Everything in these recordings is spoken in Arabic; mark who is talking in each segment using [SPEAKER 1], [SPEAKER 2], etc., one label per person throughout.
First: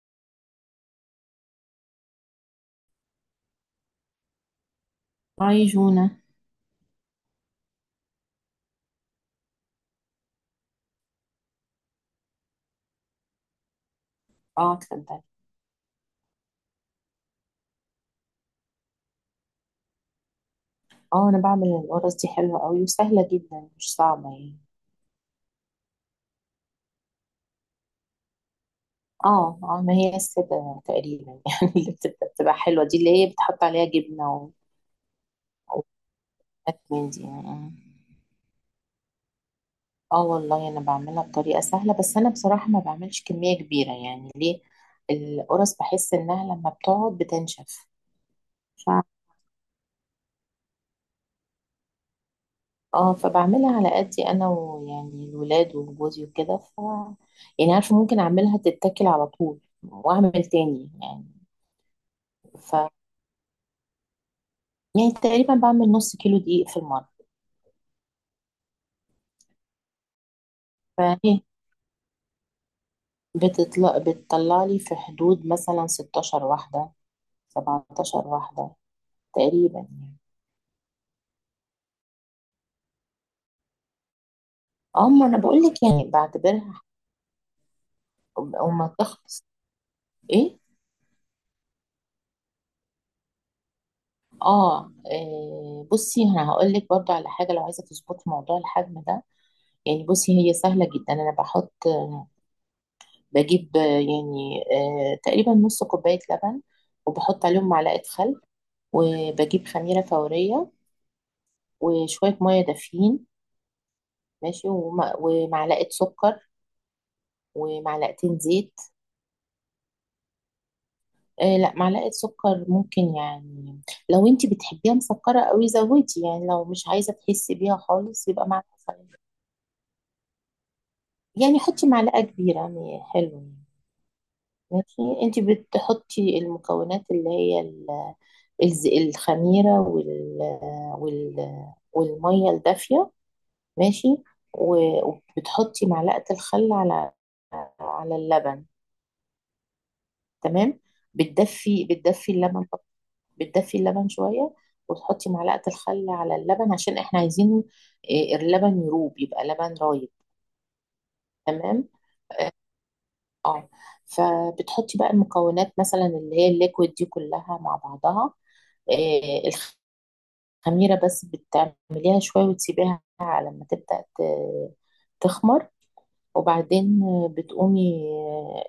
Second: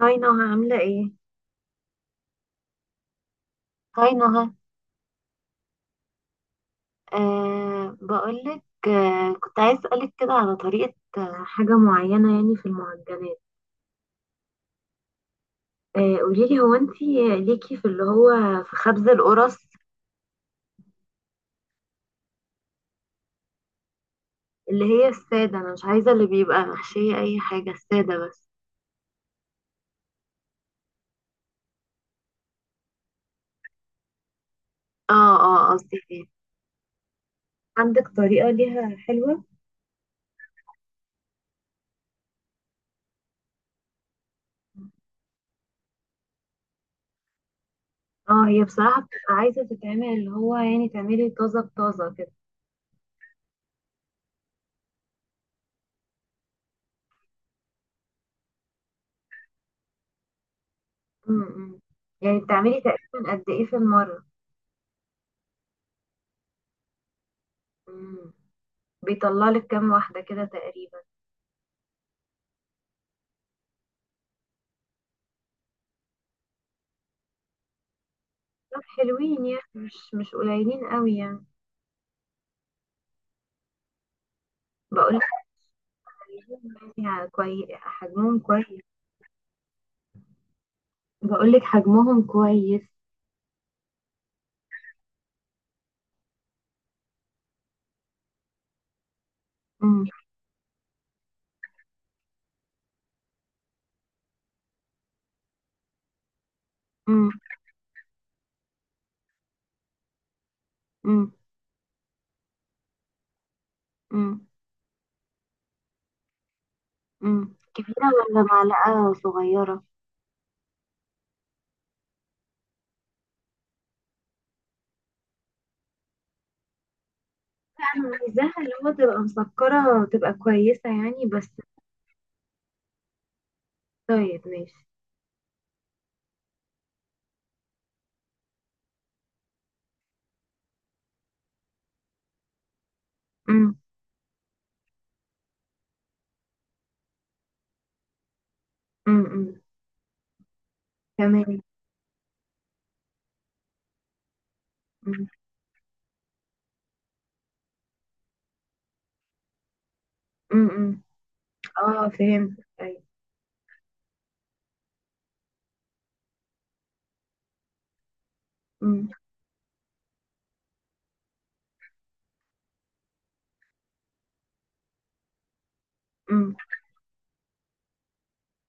[SPEAKER 1] هاي نهى، عاملة ايه؟ هاي نهى.
[SPEAKER 2] هاي جونا.
[SPEAKER 1] أه، بقولك، أه، كنت عايز أسألك كده على طريقة، حاجة معينة يعني في المعجنات.
[SPEAKER 2] اه، اتفضلي.
[SPEAKER 1] أه قوليلي، هو انتي ليكي في اللي هو في خبز القرص؟
[SPEAKER 2] اه، انا بعمل القرص دي حلوة قوي وسهلة جدا مش صعبة يعني.
[SPEAKER 1] اللي هي السادة، أنا مش عايزة اللي بيبقى محشية أي حاجة، السادة بس.
[SPEAKER 2] اه، اه، ما هي السادة تقريبا يعني اللي بتبقى حلوة، دي اللي هي بتحط عليها جبنة
[SPEAKER 1] اه، اه، قصدي ايه؟
[SPEAKER 2] وحاجات من دي. اه،
[SPEAKER 1] عندك طريقة ليها حلوة؟
[SPEAKER 2] والله انا بعملها بطريقة سهلة، بس انا بصراحة ما بعملش كمية كبيرة يعني، ليه القرص بحس انها لما بتقعد بتنشف.
[SPEAKER 1] اه، هي بصراحة بتبقى عايزة تتعمل اللي هو يعني تعملي طازة بطازة كده.
[SPEAKER 2] اه، فبعملها على قدي انا، ويعني الولاد وجوزي وكده. يعني عارفه ممكن اعملها تتاكل على طول، واعمل تاني يعني.
[SPEAKER 1] م. يعني
[SPEAKER 2] ف
[SPEAKER 1] بتعملي تقريبا قد ايه في المرة؟
[SPEAKER 2] يعني تقريبا بعمل نص كيلو دقيق في المره.
[SPEAKER 1] مم. بيطلع لك كام واحدة كده تقريبا؟
[SPEAKER 2] فهي بتطلع لي في حدود مثلا 16 واحده، 17 واحده
[SPEAKER 1] طب حلوين يعني،
[SPEAKER 2] تقريبا
[SPEAKER 1] مش
[SPEAKER 2] يعني.
[SPEAKER 1] مش قليلين قوي يعني.
[SPEAKER 2] اه،
[SPEAKER 1] بقول لك
[SPEAKER 2] ما انا بقول لك يعني بعتبرها.
[SPEAKER 1] حجمهم يعني كويس، حجمهم كويس.
[SPEAKER 2] وما تخلص. ايه،
[SPEAKER 1] بقول لك حجمهم كويس.
[SPEAKER 2] اه، إيه، بصي انا هقول لك برضو على حاجه، لو عايزه تظبطي موضوع الحجم ده. يعني
[SPEAKER 1] امم.
[SPEAKER 2] بصي هي سهلة جدا، أنا بحط، بجيب يعني، تقريبا نص كوباية لبن.
[SPEAKER 1] امم.
[SPEAKER 2] وبحط عليهم معلقة خل. وبجيب خميرة فورية.
[SPEAKER 1] امم.
[SPEAKER 2] وشوية مية دافيين.
[SPEAKER 1] امم.
[SPEAKER 2] ماشي، ومعلقة سكر.
[SPEAKER 1] أمم. كبيرة
[SPEAKER 2] ومعلقتين
[SPEAKER 1] ولا
[SPEAKER 2] زيت.
[SPEAKER 1] معلقة صغيرة؟
[SPEAKER 2] لا، معلقة سكر ممكن يعني. لو انتي بتحبيها مسكرة قوي زودي، يعني لو مش عايزة تحسي بيها
[SPEAKER 1] انا
[SPEAKER 2] خالص يبقى
[SPEAKER 1] عايزاها اللي
[SPEAKER 2] معلقة
[SPEAKER 1] هو
[SPEAKER 2] خل.
[SPEAKER 1] تبقى مسكرة، تبقى كويسة يعني بس.
[SPEAKER 2] يعني حطي معلقة كبيرة يعني، حلو يعني،
[SPEAKER 1] طيب ماشي.
[SPEAKER 2] ماشي. انتي بتحطي المكونات اللي هي الخميرة وال والمية الدافية.
[SPEAKER 1] امم.
[SPEAKER 2] ماشي. وبتحطي معلقة الخل على اللبن.
[SPEAKER 1] امم. أمم.
[SPEAKER 2] تمام.
[SPEAKER 1] تمام.
[SPEAKER 2] بتدفي اللبن. بتدفي اللبن شوية،
[SPEAKER 1] امم.
[SPEAKER 2] وتحطي معلقة الخل على اللبن عشان احنا عايزين إيه، اللبن يروب يبقى لبن رايب.
[SPEAKER 1] امم. أمم.
[SPEAKER 2] تمام.
[SPEAKER 1] اه فهمت، ايوه.
[SPEAKER 2] اه، فبتحطي بقى المكونات، مثلا اللي هي الليكويد دي كلها مع بعضها.
[SPEAKER 1] امم.
[SPEAKER 2] إيه، خميرة بس بتعمليها شوية وتسيبيها على ما تبدأ تخمر.
[SPEAKER 1] امم.
[SPEAKER 2] وبعدين بتقومي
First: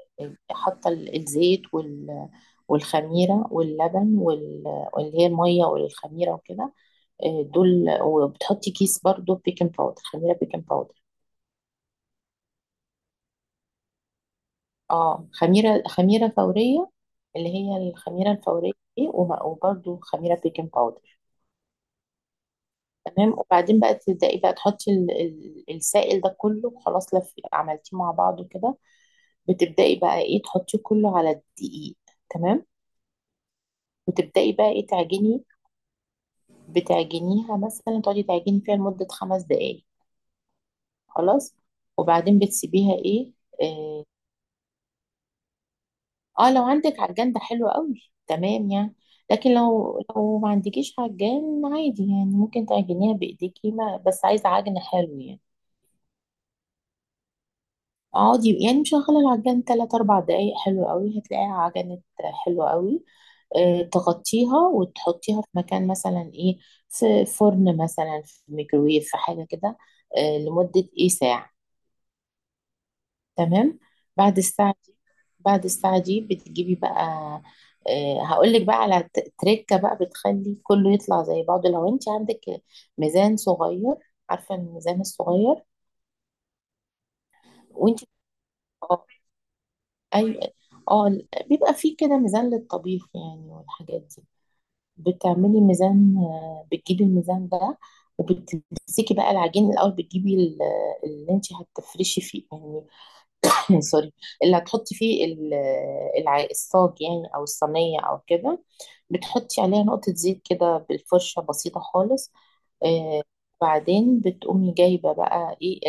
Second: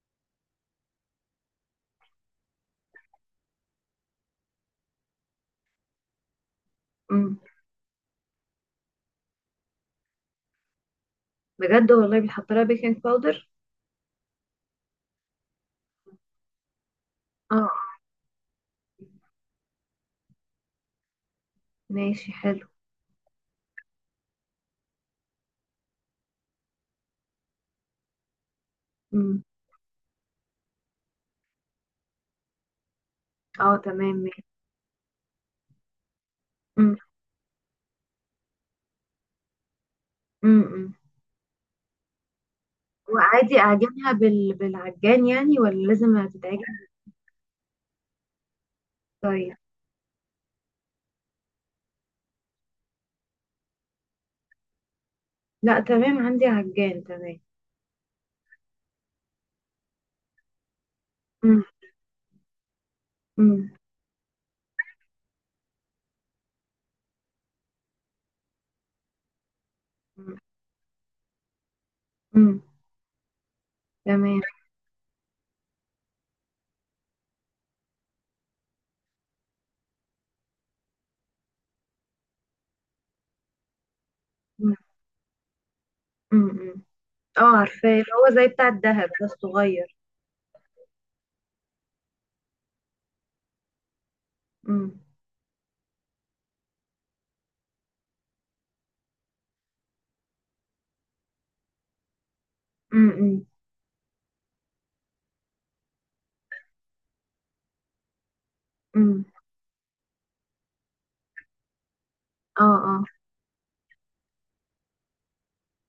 [SPEAKER 2] حاطة الزيت والخميرة واللبن واللي هي المية والخميرة وكده.
[SPEAKER 1] أمم.
[SPEAKER 2] دول. وبتحطي كيس برضو بيكنج باودر، خميرة بيكنج باودر.
[SPEAKER 1] بجد والله بيحط لها بيكنج باودر؟
[SPEAKER 2] اه، خميرة فورية، اللي
[SPEAKER 1] اه
[SPEAKER 2] هي الخميرة الفورية دي. وبرضو خميرة بيكنج باودر.
[SPEAKER 1] ماشي حلو.
[SPEAKER 2] تمام. وبعدين بقى تبدأي بقى تحطي السائل ده كله. خلاص، لف عملتيه مع بعضه كده.
[SPEAKER 1] امم.
[SPEAKER 2] بتبدأي بقى ايه، تحطيه كله على الدقيق. تمام.
[SPEAKER 1] اه تمام ماشي.
[SPEAKER 2] وتبدأي بقى ايه، تعجني.
[SPEAKER 1] امم.
[SPEAKER 2] بتعجنيها مثلا، تقعدي تعجني فيها لمدة 5 دقايق.
[SPEAKER 1] امم. امم.
[SPEAKER 2] خلاص. وبعدين بتسيبيها ايه.
[SPEAKER 1] وعادي
[SPEAKER 2] اه,
[SPEAKER 1] اعجنها بالعجان يعني، ولا لازم
[SPEAKER 2] لو
[SPEAKER 1] هتتعجن؟
[SPEAKER 2] عندك عجان ده حلو قوي تمام يعني.
[SPEAKER 1] طيب.
[SPEAKER 2] لكن لو ما عندكيش عجان عادي يعني، ممكن تعجنيها بإيديكي، ما بس عايزة عجن حلو يعني.
[SPEAKER 1] لا تمام، عندي عجان، تمام.
[SPEAKER 2] اقعدي يعني مشغلة العجان 3 4 دقايق، حلو قوي هتلاقيها
[SPEAKER 1] امم.
[SPEAKER 2] عجنت، حلو قوي.
[SPEAKER 1] امم.
[SPEAKER 2] تغطيها وتحطيها في مكان مثلا ايه، في فرن مثلا، في ميكرويف، في حاجة كده. لمدة ايه، ساعة.
[SPEAKER 1] امم.
[SPEAKER 2] تمام. بعد
[SPEAKER 1] تمام.
[SPEAKER 2] الساعة دي بعد الساعة دي بتجيبي بقى. هقولك بقى على تريكة بقى بتخلي كله يطلع زي بعضه. لو انت عندك ميزان صغير، عارفة
[SPEAKER 1] امم.
[SPEAKER 2] الميزان الصغير.
[SPEAKER 1] امم. امم. اه عارفاه،
[SPEAKER 2] وانت،
[SPEAKER 1] اللي هو زي بتاع الدهب ده الصغير.
[SPEAKER 2] أيوة. اه، بيبقى فيه كده ميزان للطبيخ يعني، والحاجات
[SPEAKER 1] امم.
[SPEAKER 2] دي بتعملي ميزان. بتجيبي الميزان ده وبتمسكي بقى العجين الأول. بتجيبي اللي انت هتفرشي فيه
[SPEAKER 1] امم. امم.
[SPEAKER 2] يعني، سوري، اللي هتحطي فيه الصاج يعني، أو الصينية أو كده.
[SPEAKER 1] امم.
[SPEAKER 2] بتحطي عليها نقطة زيت كده بالفرشة بسيطة خالص.
[SPEAKER 1] اه، اه،
[SPEAKER 2] آه، بعدين بتقومي جايبة بقى ايه،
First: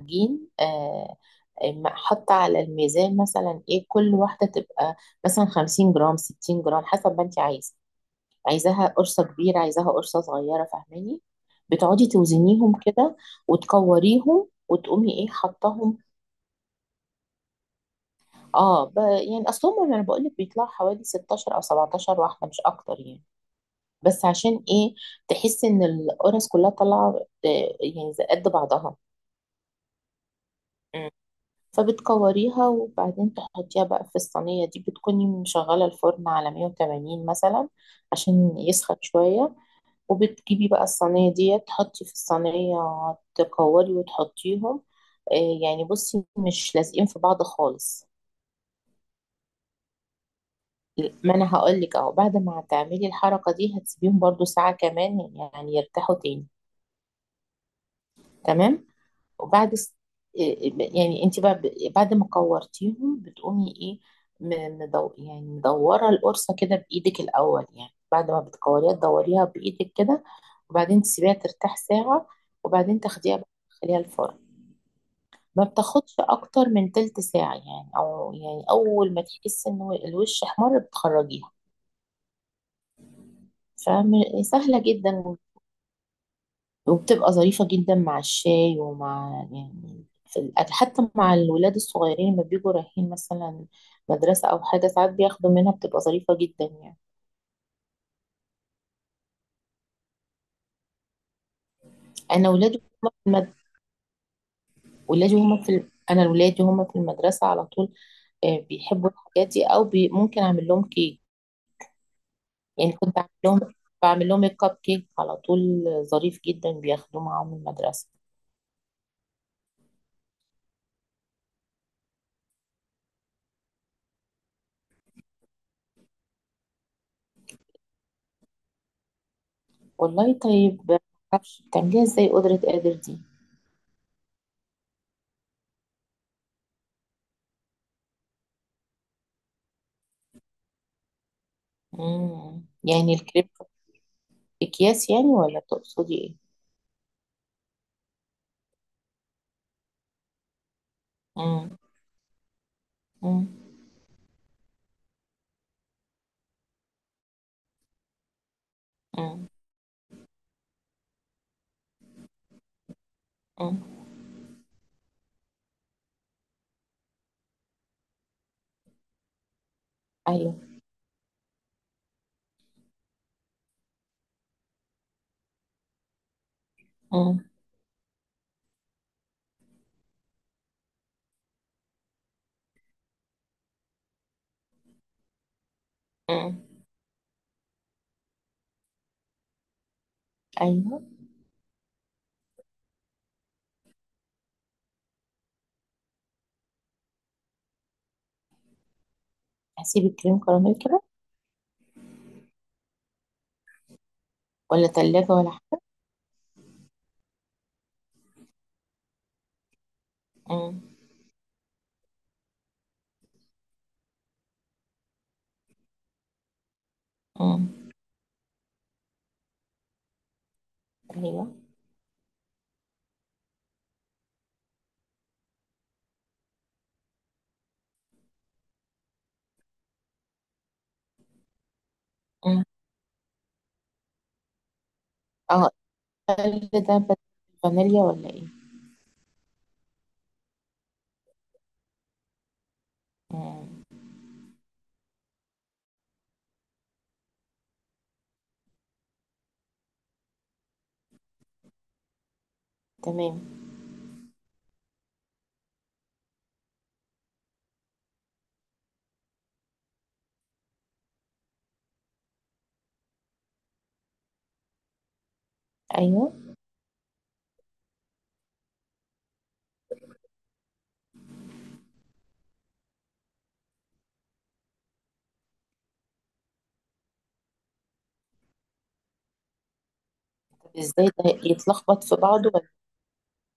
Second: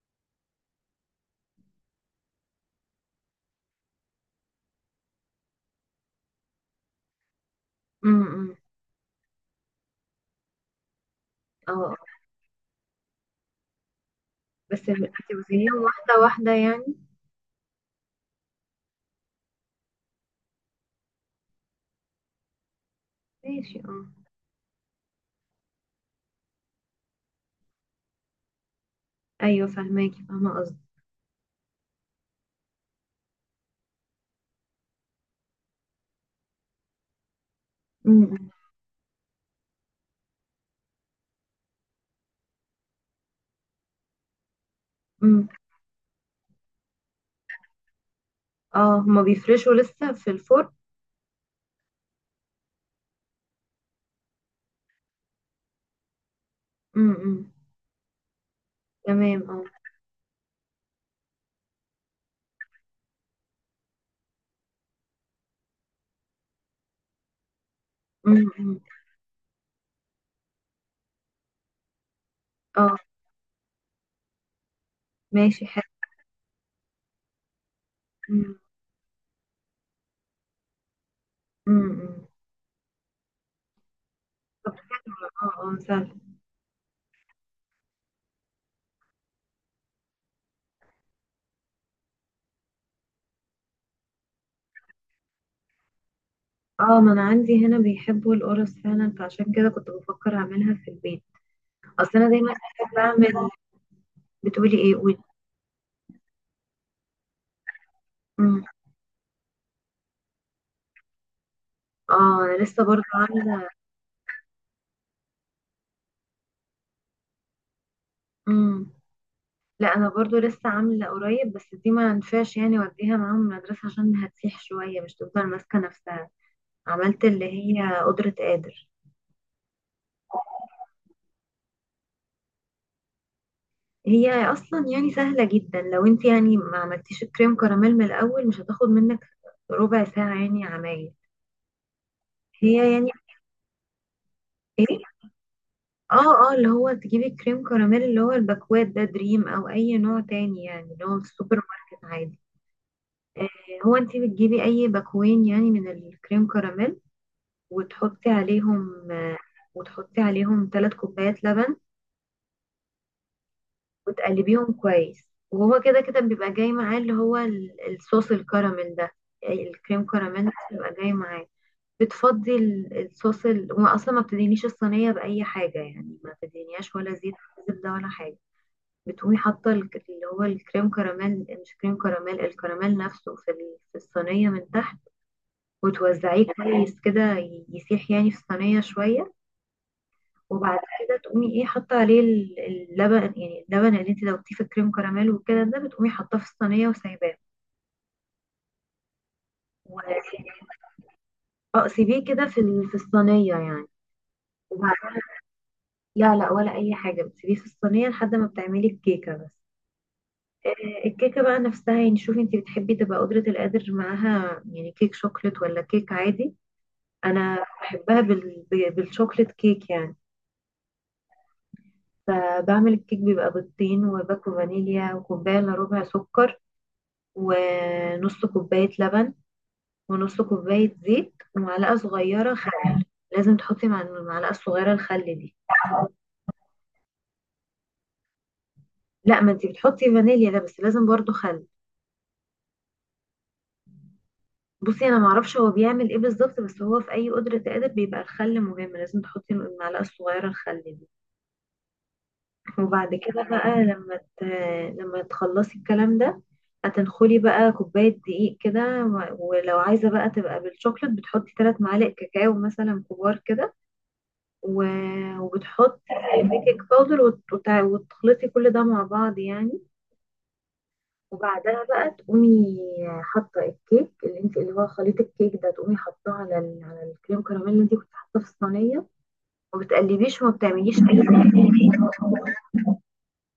[SPEAKER 2] جين، حاطة على الميزان مثلا ايه، كل واحدة تبقى مثلا 50 جرام، 60 جرام، حسب ما انت عايزة.
[SPEAKER 1] امم،
[SPEAKER 2] عايزاها قرصة كبيرة، عايزاها قرصة صغيرة، فاهماني؟
[SPEAKER 1] اه، آه.
[SPEAKER 2] بتقعدي توزنيهم كده وتكوريهم،
[SPEAKER 1] بس
[SPEAKER 2] وتقومي ايه،
[SPEAKER 1] هتوزنيهم
[SPEAKER 2] حطاهم.
[SPEAKER 1] واحدة واحدة يعني؟
[SPEAKER 2] اه، يعني اصلهم انا بقول لك بيطلعوا حوالي 16 او 17 واحدة، مش اكتر يعني.
[SPEAKER 1] ماشي اه.
[SPEAKER 2] بس عشان ايه، تحسي ان القرص كلها طالعة، يعني زي قد بعضها.
[SPEAKER 1] ايوه فهماكي، فاهمة قصدي.
[SPEAKER 2] فبتكوريها وبعدين تحطيها بقى في الصينية دي، بتكوني مشغلة الفرن على 180 مثلا
[SPEAKER 1] امم. امم.
[SPEAKER 2] عشان يسخن شوية. وبتجيبي بقى الصينية دي، تحطي في الصينية، تكوري وتحطيهم.
[SPEAKER 1] امم.
[SPEAKER 2] يعني بصي مش لازقين في بعض خالص.
[SPEAKER 1] اه هما بيفرشوا لسه في الفرن؟
[SPEAKER 2] ما انا هقولك اهو، بعد ما هتعملي الحركة دي هتسيبيهم برضو ساعة كمان يعني، يرتاحوا تاني.
[SPEAKER 1] امم. امم.
[SPEAKER 2] تمام.
[SPEAKER 1] تمام اه.
[SPEAKER 2] وبعد س- إيه، إيه، يعني انت بقى بعد ما كورتيهم بتقومي ايه، م- مدو يعني مدوره القرصه كده بايدك الاول، يعني بعد ما
[SPEAKER 1] امم. امم.
[SPEAKER 2] بتكوريها تدوريها بايدك كده. وبعدين تسيبيها ترتاح ساعه،
[SPEAKER 1] اه
[SPEAKER 2] وبعدين تاخديها بقى تدخليها الفرن. ما
[SPEAKER 1] ماشي حلو.
[SPEAKER 2] بتاخدش اكتر من تلت ساعه يعني، او
[SPEAKER 1] امم.
[SPEAKER 2] يعني اول ما تحس ان الوش احمر بتخرجيها.
[SPEAKER 1] امم. امم. طب.
[SPEAKER 2] فسهله جدا.
[SPEAKER 1] اه اه سهل.
[SPEAKER 2] وبتبقى ظريفة جدا مع الشاي، ومع يعني في الأكل، حتى مع الولاد الصغيرين لما بيجوا رايحين مثلا مدرسة أو حاجة، ساعات بياخدوا منها، بتبقى ظريفة جدا يعني.
[SPEAKER 1] اه، ما انا عندي هنا بيحبوا القرص فعلا، فعشان كده كنت بفكر اعملها في البيت. اصل انا
[SPEAKER 2] أنا
[SPEAKER 1] دايما
[SPEAKER 2] ولادي
[SPEAKER 1] بحب
[SPEAKER 2] هما في
[SPEAKER 1] اعمل.
[SPEAKER 2] المد...
[SPEAKER 1] بتقولي ايه؟ قولي.
[SPEAKER 2] ولادي هما في ال... أنا ولادي هما في المدرسة على طول.
[SPEAKER 1] امم.
[SPEAKER 2] بيحبوا الحاجات دي، ممكن أعمل لهم كيك
[SPEAKER 1] اه انا لسه
[SPEAKER 2] يعني.
[SPEAKER 1] برضو
[SPEAKER 2] كنت أعمل لهم،
[SPEAKER 1] عامله.
[SPEAKER 2] بعمل لهم الكب كيك على طول، ظريف جدا بياخدوه معاهم المدرسة.
[SPEAKER 1] امم. لا انا برضو لسه عامله قريب، بس دي ما ينفعش يعني اوديها معاهم المدرسه عشان هتسيح شويه، مش تفضل ماسكه نفسها. عملت اللي هي قدرة قادر.
[SPEAKER 2] والله طيب، معرفش بتعمليها ازاي قدرة قادر دي.
[SPEAKER 1] هي اصلا يعني سهله جدا، لو انت يعني ما عملتيش الكريم كراميل من الاول، مش هتاخد منك ربع ساعه يعني عمايل.
[SPEAKER 2] مم.
[SPEAKER 1] هي يعني
[SPEAKER 2] يعني الكريب،
[SPEAKER 1] ايه؟
[SPEAKER 2] أكياس يعني، ولا تقصدي إيه؟
[SPEAKER 1] اه، اه، اللي هو تجيبي الكريم كراميل اللي هو الباكوات ده، دريم او اي نوع تاني يعني اللي هو في السوبر
[SPEAKER 2] مم.
[SPEAKER 1] ماركت عادي.
[SPEAKER 2] مم.
[SPEAKER 1] آه. هو انت بتجيبي اي باكوين يعني من الكريم كراميل. وتحطي عليهم،
[SPEAKER 2] مم.
[SPEAKER 1] وتحطي عليهم 3 كوبايات لبن.
[SPEAKER 2] مم.
[SPEAKER 1] وتقلبيهم كويس. وهو كده كده بيبقى جاي معاه اللي هو الصوص الكراميل ده. أي الكريم كراميل ده
[SPEAKER 2] أيوه.
[SPEAKER 1] بيبقى جاي معاه. بتفضي الصوص، وما اصلا ما بتدينيش الصينيه باي حاجه يعني، ما بتدينيهاش ولا زيت
[SPEAKER 2] مم.
[SPEAKER 1] ولا زبده ولا حاجه. بتقومي حاطه اللي هو الكريم كراميل، مش كريم كراميل، الكراميل نفسه في في الصينيه من تحت. وتوزعيه
[SPEAKER 2] مم.
[SPEAKER 1] كويس كده، يسيح يعني في الصينيه شويه. وبعد
[SPEAKER 2] أيوه،
[SPEAKER 1] كده تقومي ايه حاطه عليه اللبن يعني، اللبن اللي انت دوبتيه في الكريم كراميل وكده ده، بتقومي حاطاه في الصينيه وسايباه. و-
[SPEAKER 2] هسيب الكريم كراميل كده.
[SPEAKER 1] اه سيبيه كده في في الصينيه يعني.
[SPEAKER 2] ولا
[SPEAKER 1] وبعد.
[SPEAKER 2] تلاجة ولا حاجة؟
[SPEAKER 1] لا لا، ولا اي حاجه، بتسيبيه في الصينيه لحد ما بتعملي الكيكه بس.
[SPEAKER 2] مم.
[SPEAKER 1] الكيكه بقى نفسها يعني شوفي انت بتحبي تبقى قدره القادر معاها يعني كيك شوكليت ولا كيك عادي؟ انا
[SPEAKER 2] مم.
[SPEAKER 1] بحبها بالشوكليت كيك يعني.
[SPEAKER 2] أيوه.
[SPEAKER 1] بعمل الكيك بيبقى بيضتين وباكو فانيليا وكوبايه الا ربع سكر. ونص كوباية لبن ونص كوباية زيت ومعلقة صغيرة
[SPEAKER 2] مم.
[SPEAKER 1] خل. لازم تحطي مع المعلقة الصغيرة الخل دي.
[SPEAKER 2] أه، التلج ده فانيليا ولا إيه؟
[SPEAKER 1] لا، ما انتي بتحطي فانيليا ده، بس لازم برضو خل.
[SPEAKER 2] مم.
[SPEAKER 1] بصي انا معرفش هو بيعمل ايه بالظبط، بس هو في اي قدرة قادر بيبقى الخل مهم، لازم تحطي المعلقة الصغيرة الخل دي. وبعد
[SPEAKER 2] تمام.
[SPEAKER 1] كده بقى، لما تخلصي الكلام ده، هتنخلي بقى كوباية دقيق كده، و- ولو عايزة بقى تبقى بالشوكلت بتحطي 3 معالق كاكاو مثلا كبار كده. و- وبتحطي
[SPEAKER 2] أيوه.
[SPEAKER 1] البيكنج باودر وت- وت- وتخلطي كل ده مع بعض يعني. وبعدها بقى تقومي حاطه الكيك اللي انت اللي هو خليط الكيك ده، تقومي حاطاه على على الكريم كراميل اللي انت كنت حاطاه في الصينيه. وما بتقلبيش وما
[SPEAKER 2] طب
[SPEAKER 1] بتعمليش
[SPEAKER 2] إزاي
[SPEAKER 1] اي.
[SPEAKER 2] ده يتلخبط في بعضه ولا إيه؟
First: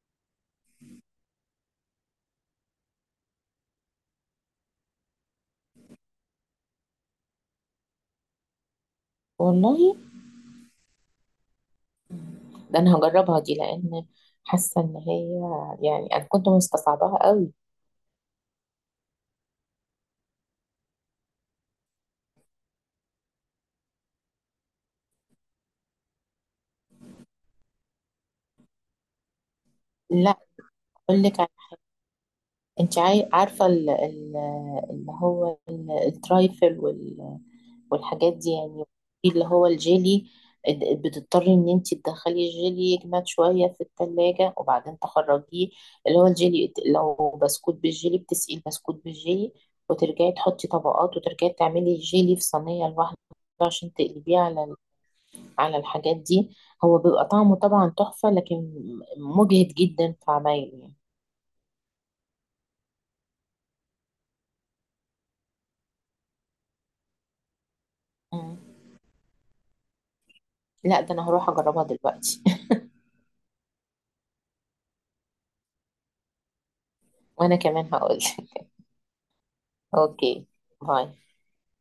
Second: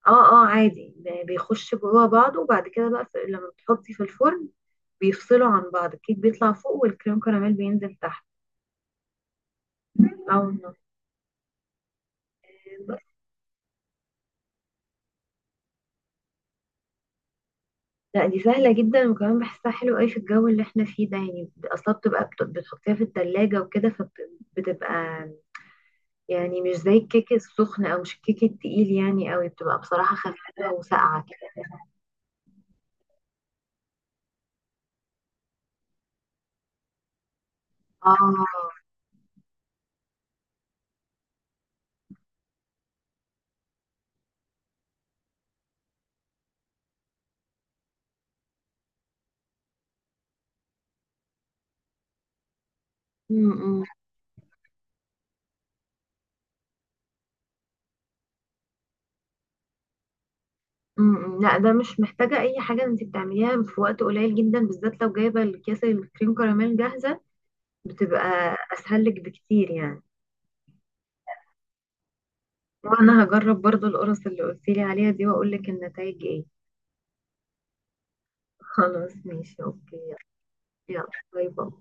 [SPEAKER 1] اه، اه، عادي، بيخش جوه بعضه. وبعد كده بقى لما بتحطي في الفرن، بيفصلوا عن بعض، الكيك بيطلع فوق والكريم كراميل بينزل تحت.
[SPEAKER 2] والله،
[SPEAKER 1] اه والله.
[SPEAKER 2] ده أنا هجربها دي، لأن حاسة إن هي يعني، أنا كنت مستصعباها قوي.
[SPEAKER 1] لا دي سهلة جدا، وكمان بحسها حلو قوي في الجو اللي احنا فيه ده، يعني اصلا بتبقى بتحطيها في التلاجة وكده فبتبقى يعني مش زي الكيك السخن، او مش الكيك التقيل يعني قوي، بتبقى بصراحة
[SPEAKER 2] لا،
[SPEAKER 1] خفيفة
[SPEAKER 2] أقول
[SPEAKER 1] وساقعة
[SPEAKER 2] لك،
[SPEAKER 1] كده.
[SPEAKER 2] انت عارفة الترايفل والحاجات
[SPEAKER 1] اه،
[SPEAKER 2] دي يعني. في اللي هو الجيلي، بتضطري ان انت تدخلي الجيلي يجمد شوية في التلاجة، وبعدين تخرجيه. اللي هو الجيلي، لو بسكوت بالجيلي بتسقي البسكوت بالجيلي، وترجعي تحطي طبقات، وترجعي تعملي الجيلي في صينية لوحده
[SPEAKER 1] م- م-
[SPEAKER 2] عشان تقلبيه على على الحاجات دي. هو بيبقى طعمه طبعا تحفة، لكن مجهد جدا في عمايله يعني.
[SPEAKER 1] م- م. لا ده مش محتاجة اي حاجة، انت بتعمليها في وقت قليل جدا بالذات لو جايبة الكيس الكريم كراميل جاهزة، بتبقى
[SPEAKER 2] مم.
[SPEAKER 1] اسهل لك بكتير يعني.
[SPEAKER 2] لا، ده انا هروح اجربها دلوقتي.
[SPEAKER 1] وانا هجرب برضو القرص اللي قلتيلي عليها دي واقول لك النتائج ايه
[SPEAKER 2] وانا كمان هقول.
[SPEAKER 1] خلاص ماشي اوكي.
[SPEAKER 2] اوكي.
[SPEAKER 1] يلا.
[SPEAKER 2] باي.
[SPEAKER 1] باي باي.